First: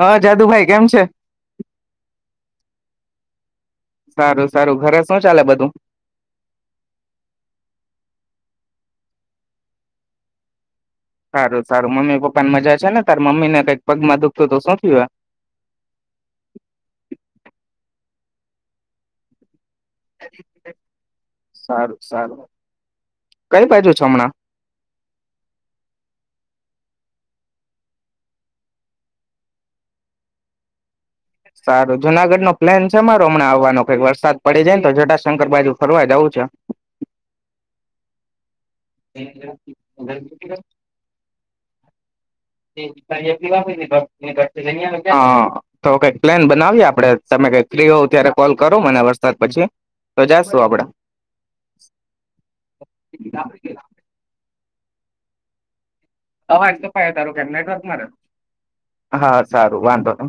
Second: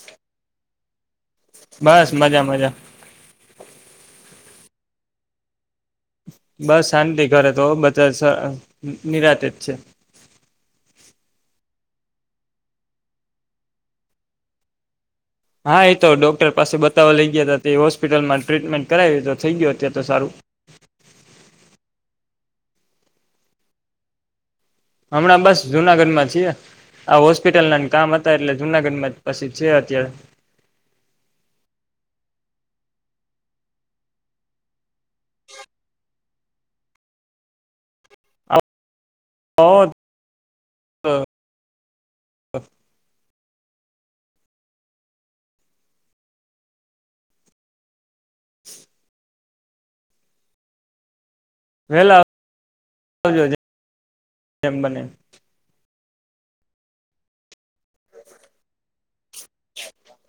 હા, જાદુભાઈ કેમ છે. બસ મજા, મજા સારુ સારુ ઘરે શું, ચાલે બધું બસ, શાંતિ ઘરે તો બધા નિરાતેજ છે. સારુ સારુ મમ્મી પપ્પાની મજા છેને, તાર મમ્મી ને કક પગમાં દુઃખતુ તો શું થય હોય. હા, એ તો ડોક્ટર પાસે બતાવવા લઈ, ગયા હતા. એ હોસ્પિટલમાં ટ્રીટમેન્ટ કરાવી તો થઇ ગયો અત્યારે તો સારું સારુ સારુ કઈ, પાછુ છમણાં હમણા, બસ જુનાગઢમાં છીએ આ, હોસ્પિટલ ના કામ હતા એટલે જુનાગઢમાં પછી છે, અત્યારે સારુ જુનાગઢ નો પ્લેન છે, અમારો હમણાંવાનો કઈક વરસાદ પડી જાયને તો શંકર બાજુ ફરવા દવું છે. [inaudible] દિવા, તો કઈક પ્લાન બનાવી આપડે તમે કઈક્રી હો ત્યારે કોલ, કરો મને વરસાદ પછી, તો જાશું આપડા વેલાજ એમ બને અવાજ, કપાય તારો કે હા, સારુ વાંધો ત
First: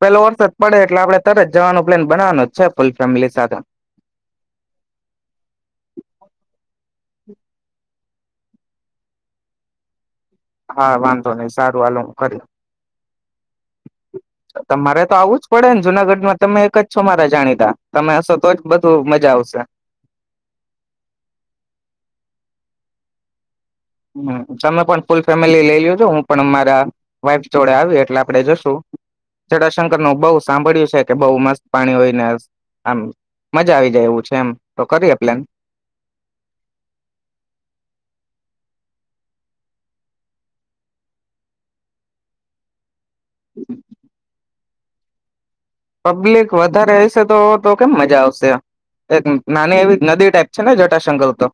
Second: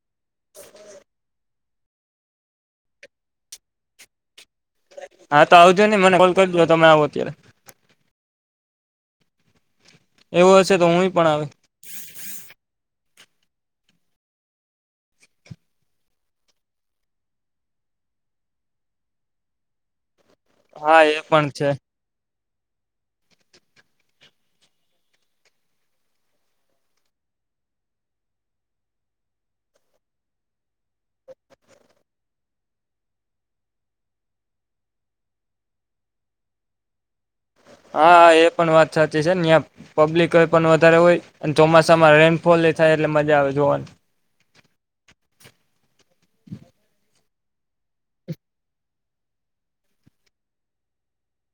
પેલો વરસા જ પડે એટલે આપણે તરત જવાનો પ્લાન બનાવાનો જ છે, ફૂલ ફેમિલી સાથે હા, તો આવજો ને મને કોલ કરજો તમે આવો અત્યારે એવું હશે તો હા, હું પણ વાંધો આવે નઈિ સારુ હલ હુ, કરુ તમારે તો આવું જ પડે ને જુનાગઢમાં તમે એક જ છો, મારા જાણીતા તમે હશો, તો જ બધું મજા આવશે હા, એ પણ છે. હ, તમે પણ ફૂલ ફેમિલી લઈ લ્યો છો. હુ પણ મારા વાઈફ જોડે આવ એટલે આપડે જશું જડાાશંકર ન બહુ સાંભળ્યું છે, કે બહુ મસ્ત પાણી હોયને આમ મજા આવી જાય એવું છે, એમ તો કરીએ પ્લેન હાા એ પણ વાત સાચી છે, ને્યા પબ્લિક એ પણ વધારે હોય ચોમાસામાં રેનફોલ થાય. એટલે મજા, આવે જોવાનુ પબ્લિક વધારે તો કેમ મજા આવશે એક નાની એવી નદી, ટાઈપ છે, ને જટાશકર તો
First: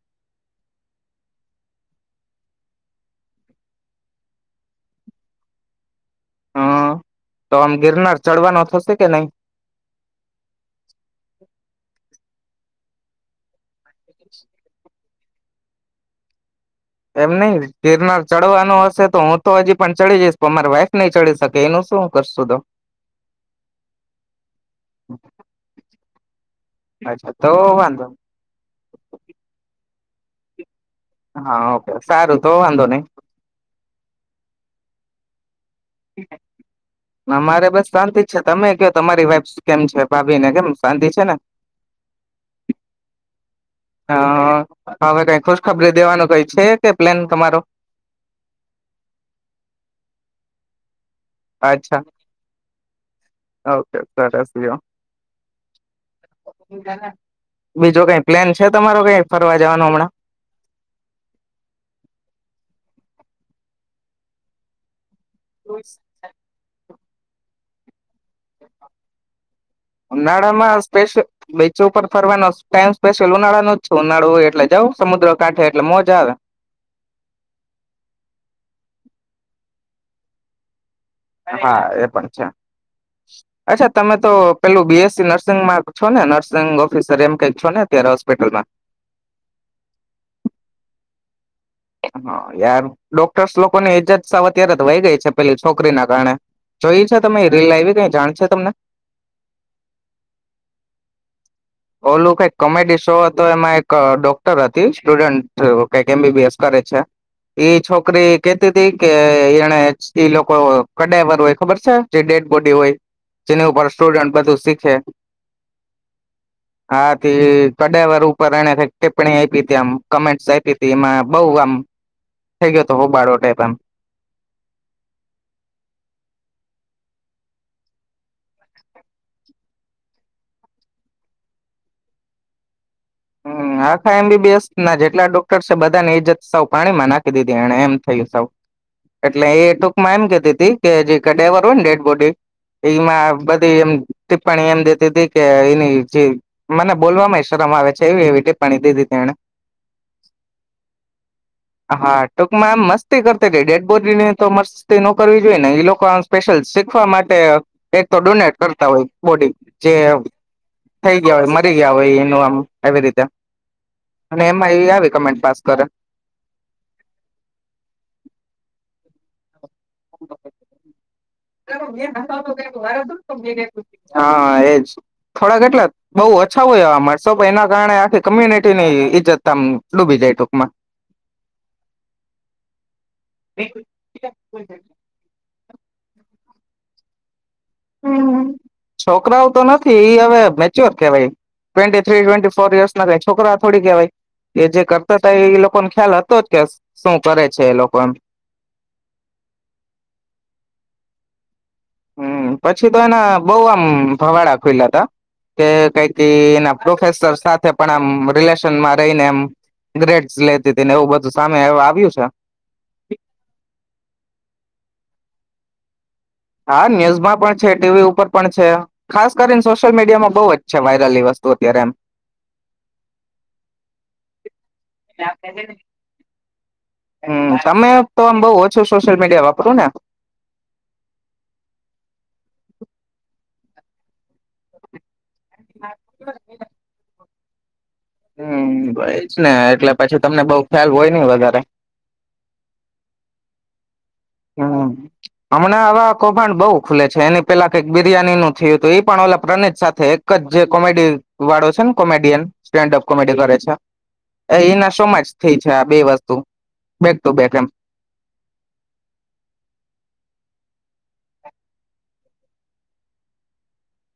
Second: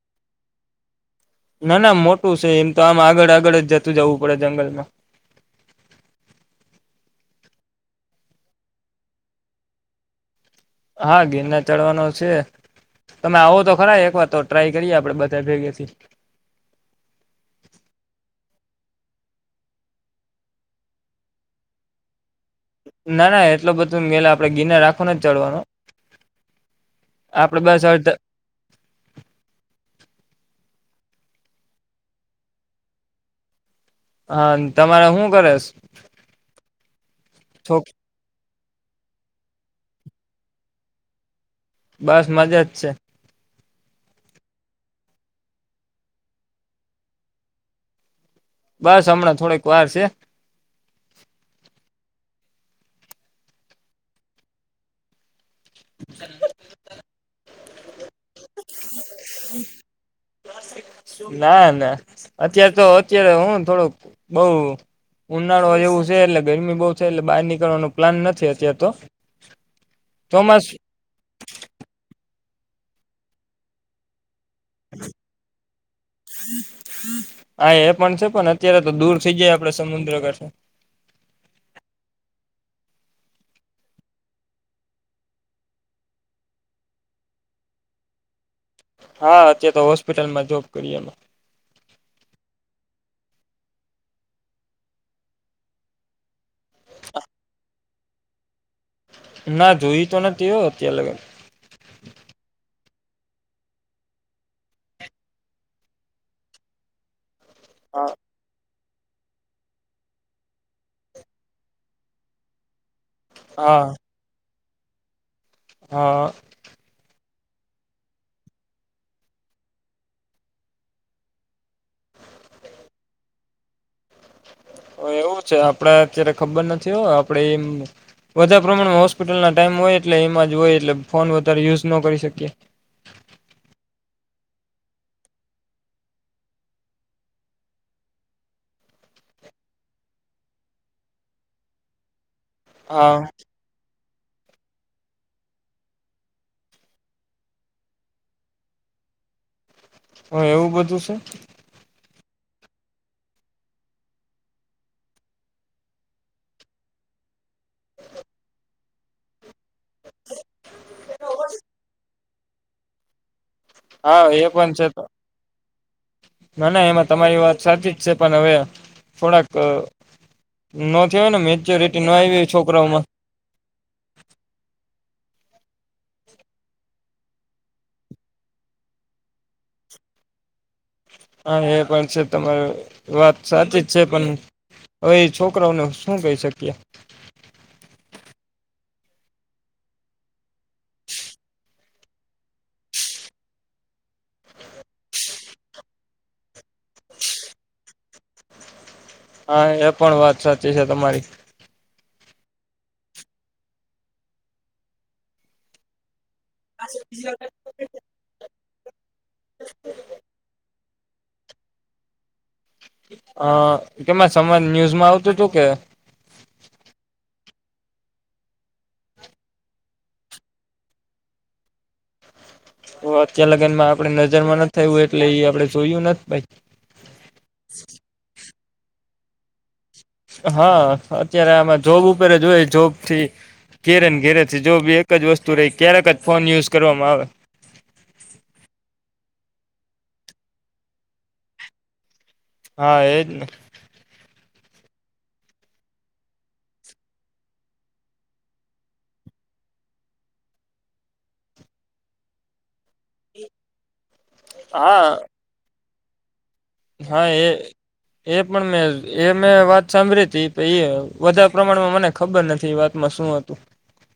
ના ના મોટુ છે, એમ તો આમ આગળ આગળ જ જતુ જવુ પડે જંગલમા હા, તો આમ ગિરનાર ચડવાનો થશે કે, નહી. હા, ગિરના ચડવાનો છે. તમે આવો, તો ખરા એક વાર તો ટ્રાય કરીએ આપડે બધા ભેગેથી. એમ નઈિ ગિરનાર ચડવાનું હશે, તો હું તો હજી પણ ચડી જઈશ પણ મારી વાઈફ નહી, ચડી શકે એનુ શું, કરસ તો ના, ના એટલ બધુંલા આપડે ગિરનાર, આખો નથી. ચડવાનો અચ્છા તો આપડે બસ વાંધો અડધા હા, ઓકે સારુ તો વાંધો, નહી હા, તમારે શું કરેશ? મારે બસ શાંતિ જ છે, તમે ક તમારી વાઈફ કેમ છે ભાભી ને કેમ શાંતિ છેને. બસ મજા જ છે. હા હવે, કઈ ખુશખબરી દેવાનું કઈ છે, કે પ્લેન તમારો બસ, હમણાં થોડીક વાર છે. અચ્છા, ઓકે સરસ લયો. બીજો કઈ પ્લેન છે, તમારો કઈ ફરવા જવાનું હમણા ના ના અત્યારે તો અત્યારે હું થોડોક બઉ ઉનાળો જેવું છે, એટલે ગરમી બઉ. એટલે, બહાર નીકળવાનો પ્લાન નથી. અત્યારેાર તો ચોમાસું ઉનાળામાં સ્પેશલ બીચો ઉપર ફરવાનો ટાઈમ સ્પેશયલ ઉનાળા ન જ છે, ઉનાળો એટલે, જવ સમુદ્ર કાંઠે એટલે મોજા આવે થી, જાય આપડે સમુદ્ર કઠ હા, એ પણ છે. અચ્છા, તમે તો પેલું બીએસસી નર્સિંગમાં છો ને નર્સિંગ ઓફિસર એમ કઈક છો, ને હોસ્પિટલમા હા, અત તો હોસ્પિટલમાં જોબ કરી એ હા, યાર ડોક્ટર્સ લોકોની ઈજત સાવ અત્યારે વય ગઈ છે. પેલી છોકરી ના કારણે જોઈ છે, તમે રીલ આવી કઈ જાણ છે, તમને ના જોય, તો નથી. તે અત્યાર લાગે તો તો એમાં એક ડોક્ટર હતી, સ્ટુડન્ટ કંઈક એમબીબીએસ કરે છે. એ હા છોકરી કે કે એને એ લોકો કડર હોય, ખબર છે, જે ડેડ બોડી હોય. જેની, હા ઉપર સ્ટુડન્ટ બધું શીખે હા વર, ઉપર એક ટિપ્પણી આપી ત આમ કમેન્ટસ આપી ત એમા બઉ આમ થઇ ગયો હતો, બઉ બાડો ટાઈપ એમ એવું છે, આપડ અત્યારે ખબર નથી હોય આપડે એ વધા પ્રમાણમાં હોસ્પિટલ, ના ટાઈમ ય એટલે એમાં જ હોય, એટલે ફોન વધારે યુઝ ન કરી શકીએ. હા આખા એમબીબીએસ ના જેટલા ડોક્ટર છે, બધા ની ઈજત સૌ પાણીમાં નાખી દીધી એમ થયું સ એટલે એ ટૂકમાં એમ કેતી હતી, કે જે કઢવર હોય ને ડેડ બોડી હા એમાં બધી એમ ટિપ્પણી એમ દેતી હતી, કે એની જે મને બોલ ય શરમ આવે એ એવી પાણી દે દીધ એને હ એવું, બધું છે. હા ટૂંકમાં આમ મસ્તી કરતી હતી ડેડ બોડી ની તો મસ્તી નો કરવી જોઈએ, ને એઈ લોકો આ સ્પેશિલ શીખવા માટે એક તો ડૂને હોય, બોડી જે થઈ ગયા હોય મરી ગયા હોય એનું આમ આવી રીતે. હા અને એમાં, પણ છે એ આવી કમેન્ટ પાસ કરે ના ના એમા તમારી વાત સાચી જ છે, પણ હવે થોડાક ન થયો ને મેચ્યોરિટી આવી હોય છોકરાઓમાં હા એજ થોડા કેટલા બહઉ ઓછા હોય, એવા મળશો પણ એના કારણે આખી કમ્યુનિટી ની ઈજ્જતતામ ડૂબી જાય. તોકમા હા, એ પણ છે. તમારે વાત સાચી જ છે, પણ હવે એ છોકરાઓને શું કહી શકીએ છોકરાઓ, તો નથી. હવે મેચ્યોર કેવાય twenty three twenty four, years ના છોરા થોડી કહેવાય એ જે કરતા હતા, એ લોકોને ખ્યાલ હતો જ કે શું કરે છે, એ લોકોને હા, એ પણ વાત સાચી છે, તમારી હમ, પછી તો એના બઉ આમ ફવાડા ખુલા હતા, કે કઈક એના પ્રોફેસર સાથે, પણ આમ રિલેશનમાં રહીને એમ સટ લેતી હતી, ને એવું બધું સામે આવ્યું છે. અ કેમાં સમજ ન્યુઝમાં આવતું હતુ, કે હા, ન્યુઝમાં પણ છે, ટીવી ઉપર પણ છે, ખાસ કરીને સોશિયલ મીડિયામાં બહુ જ છે, વાયરલસ્ત ત્યારે, એમ અત્યાર, લગનમા આપડ નજરમા નથી. થયું એટલે એ આપડે જોયું નથી ભાઈ હમ સમય, તો બહ સોશિલ, મીડિયા વાપર ને હા, અત્યારે આમાં જોબ ઉપર જોય જોબ થી ઘેરેન ઘેરે જો બી એક જ વસ્તુ રહી, ક્યારેક ફોન યુઝ કરવામા આવે હમ, ભય જ ને એટલે પછી, તમને બઉ ખ્યાલ હોય નહ વધારે હા, એજને હા હમણા, આવા કૌભાંડ બઉુ ખુલે છે, એની પેલા કક બિરિયાની નું થયું હતું એ પણ ઓ પ્રણીત એક જ જે કોમેડી વાળો છે, ને કોમેડિયન સ્ટેન્ડઅપ કોમેડી કરે છે. એના હા શોમાં જ થઈ છે, આ બે વસ્તુ બેક હા, ટુ એ બેક એમ એ પણ મે મેં વાત સાંભળી હતી, એ વધારે પ્રમાણમાં મને ખબર નથી વાતમાં શું હતુ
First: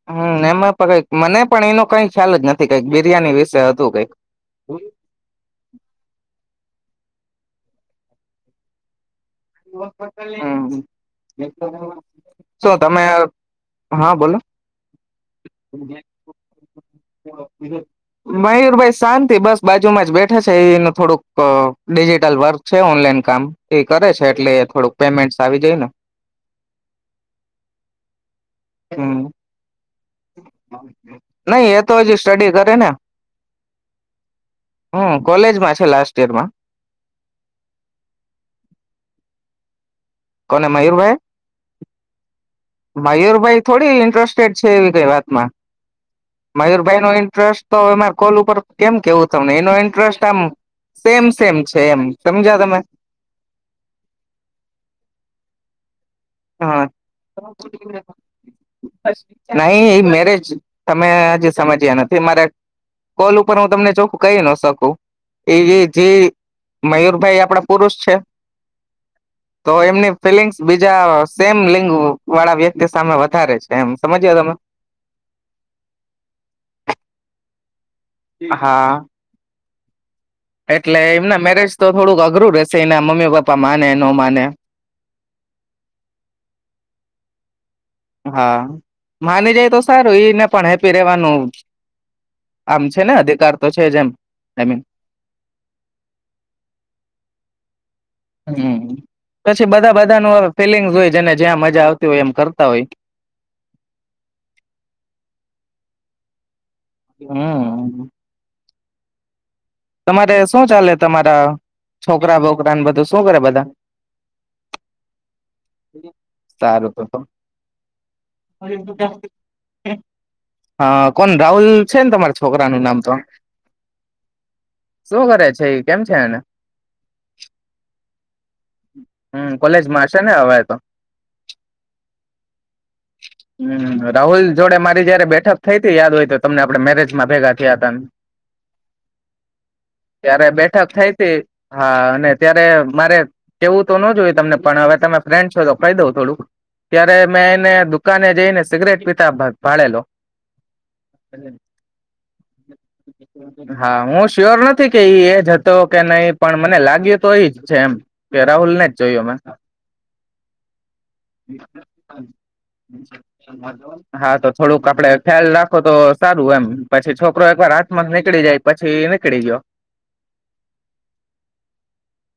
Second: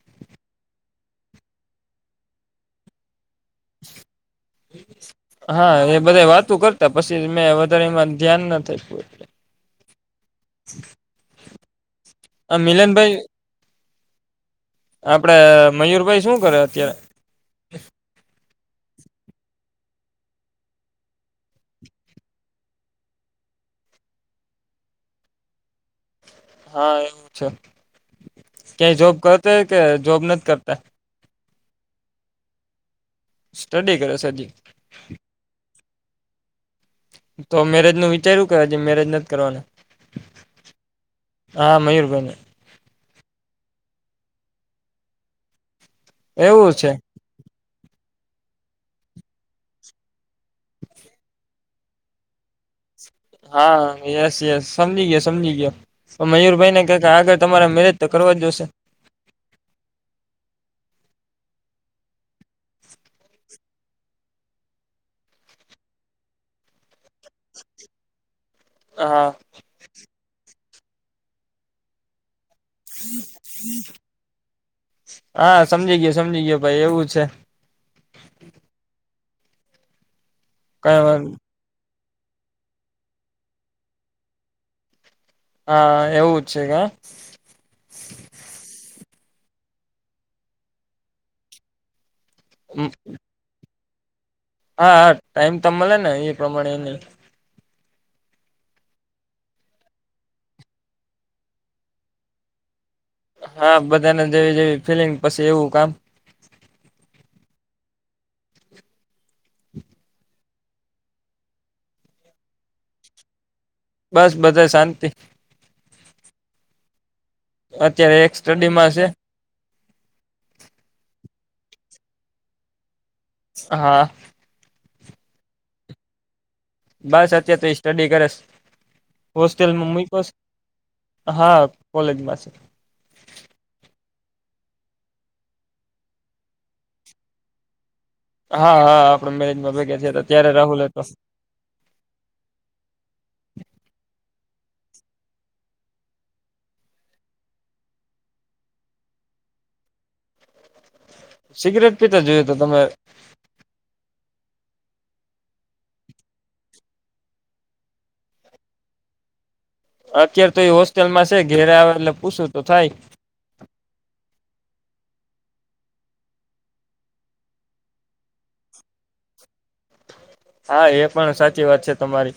હમ, એમાં પણ કઈક મને પણ એનો કઈ ખ્યાલ જ નથી કઈક બિરિયાની વિ હા, એ બધા વાતુ કર તો પછી મેં વધારે, એમાં ધ્યાનના થઈત આ શો તમે મિલનભાઈ હા, બોલો આપડે મયુરભાઈ શું કરે, અત્યારે મયુરભાઈ શાંતિ બસ બાજુમાજ બેઠે છે, એને થોડુંક ડિજિટલ વર્ક છે, ઓનલાઈન કામ એ કરે છે, એટલે થોડુંક પેમેન્ટ આવી જાય ને હા, એવું છે, ક્યાય જોબ હમ કરતા કે જોબ નથી. કરતા નઈ એ તો હજી, સ્ટડી કરે ને સ્ટડી, કરે સડી હમ કોલેજમાં લાસ્ટ યર મા તો મેરેજ ન વિચાર એું કર છે, મેરેજ નથી. કરવાના કોને મયુરભાઈ હા, મયુૂરભેને મયુરભાઈ થોડી ઇન્ટરેસ્ટેડ છે, એવી કઈ વાતમા એવું છે મયુરભાઈ, નો ઇન્ટરેસ્ટ તો એરે કોલ ઉપર કેમ કેવું તમને એનો ઇન્ટરેસ્ટ સેમ સેમ છે, એમ સમજા તમે હા, યસ યસ સમજી ગયા સમજી, ગયા હા, તો કરવા જ જોશે નહી એ મેરેજ તમે હજી સમજ્યા નથી, મારે કોલ ઉપર હું તમને જોક કહી ન શકુ એ જે મયુરભાઈ આપડા પુરુષ છે. હા તો એમની ફિલિંગસ બીજા સેમ લિંગ વાળા વ્યક્તિ તે સામે વધારે છે, એમ સમજી્યા તમે હા, સમજી ગયયો સમજી ગયો, ભાઈ એવું છે. હા એટલે, કઈ વાંધો એમના મેરેજ તો થોડુંક અઘરું રહેશે એના મમ્મી પપ્પા માને ન માને હા, એવું જ છે, કે હા, માની જાય, તો સારું ઈને પણ હેપી રેવાનું આમ છે, ને અધિકાર તો છે, જે એમ આઈ મીન હા, હા ટાઈમ, તો મળે ને એ પ્રમાણે ન હમ, પછી બધા બધા ન ફિલિંગ્સ હોયને, જ્યાં મજા આવતી હોય એમ કરતા હોય. હા બધાને જેવી જેવી ફિલિંગ પછી, એવું કામ હા, હ, હ તમારે શું ચાલે તમારા છોકરા, બોકરા ને બધું શું કરે બધા બસ, બધા શાંતિ સારું, તો અત્યારે એક સ્ટડીમાં છે હા પણ રાહુલ છેને, તમારા છોકરા નું નામ તો હા શું કરે છે, એ કેમ છે, એને બસ અત્ય તુ, સ્ટડી કરશ હમ હોસ્ટેલમાં કોલેજમાં મકો હશે ને હવે તો હા, કોલેજમાં છે. હમ રાહુલ જોડે મારી જયારે બેઠક થઈ હતી, યાદ હોય તો તમને આપે મેરેજમાં ભેગા થયા હતા હા, હા આપડે મેરેજમાં ભેગા થયા હતા ત્યારે રાહુલ બેઠક હતો થઈ હતી. હા અને ત્યારે મારે કેવું તો ન જોયું તમને પણ હવે, તમે ફ્રેન્ડ છો? તો કહી દઉં થોડુંક ત્યારે મેં એને દુકાને જઈને, સિગરેટ પીતા ભાળેલો સિગરેટ પીતા જોયએ, તો તમે હુ, શ્યોર નથી. કે એ જતો કે નહી પણ મને લાગ્યું તો એ જ છે એમ કે રાહુલ ને જ જોય અત્યારે તો એ હોસ્ટેલમાં છે ઘેરે આવે એટલે પૂછું તો થાય હા, તો થોડુંક આપડે ખ્યાલ રાખો, તો સારું એમ પછી છોકરો એક વાર હાથમાં નીકળી જાય પછી નીકળી ગયો. હા, એ પણ સાચી વાત છે. તમારી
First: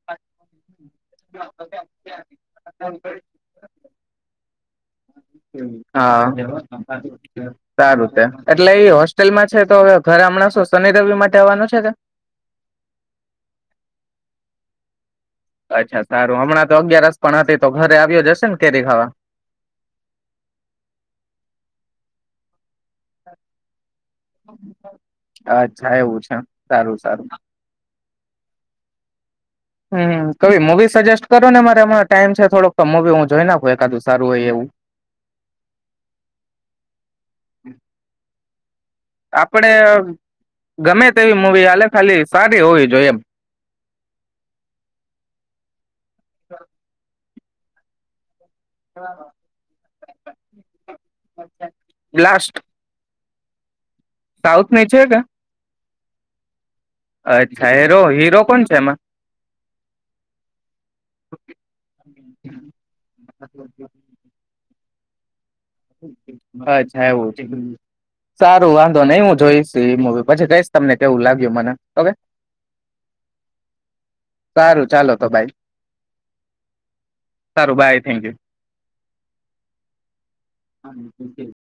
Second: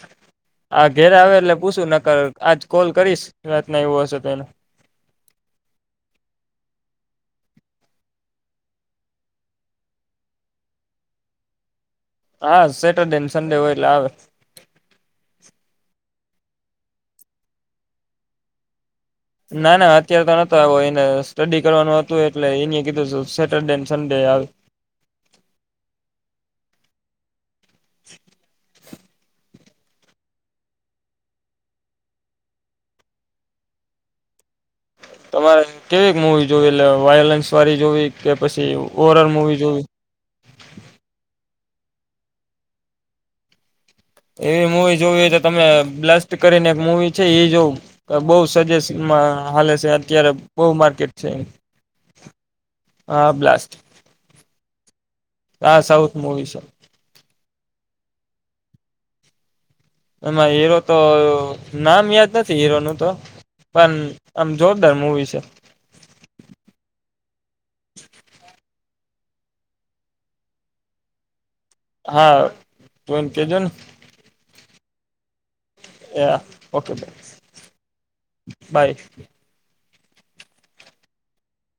આ ઘેરે આવે એટલે પૂછુ, નક આજ કોલ કરીશ વાત ના એવું હશે, તોને હા, સારું એટલે એ હોસ્ટેલમાં છે. તો હવે ઘ ગામણા શોસની, રવિ માટે આવવાનું છે ને. હા, સેટરડે સન્ડે હોય. એટલે આવે અચ્છા સારુ હમણા, તો અગિયારસ પણ હતી તો ઘરે આવ્યો જ હશે ને કેરી ખાવા ના, ના અત્ય્યારે. તો નતો આવ્યો એને સ્ટડી કરવાનું હતું એટલે એને કીધું સેટરડે સન્ડે આવે અચ્છા એવું છે, સારુ સારુ [unintelligible] હમ, ક મુવી સજેસ્ટ કરો ને મારે હમ ટાઈમ છે. થોડોક મવી હું જોઈ નાખું એકાદું સારું હોય, એવુ તમારે કેવી મૂવી જોવી એટલે વાયોલન્સ વાળી જોવી, કે પછી ઓવર ઓલ મુવી આપડે જોવી ગમે, તેવી મુૂવી હાલે ખાલી સારી હોવી જોઈએ એમ એવી મુૂવી જોવી હોય, તો તમે બ્લાસ્ટ કરીને એક મુવી છે, એ જોવું બઉ સજેશમાં હાલે છે, અત્યારે બહ માર્કેટ છે. હા, બ્લાસ્ટ સાઉથ ની છે, કે આ સાઉથ મુવી છે અચ્છા હીરો હીરો કોણ છે, એમા એમાં હીરો, તો નામ યાદ નથી હીરો નું તો પણ આમ જોરદાર મૂવી છે. બછવુ સારુ વાંધો નઈ, હુ જોઈશ એ મુવી પછી કઈશ તમને કેવું લાગ્યું મને ઓકે હા, તમ ક દન સારુ, ચાલો તો ભાઈ હ, ઓકે સારું બાય બાય હા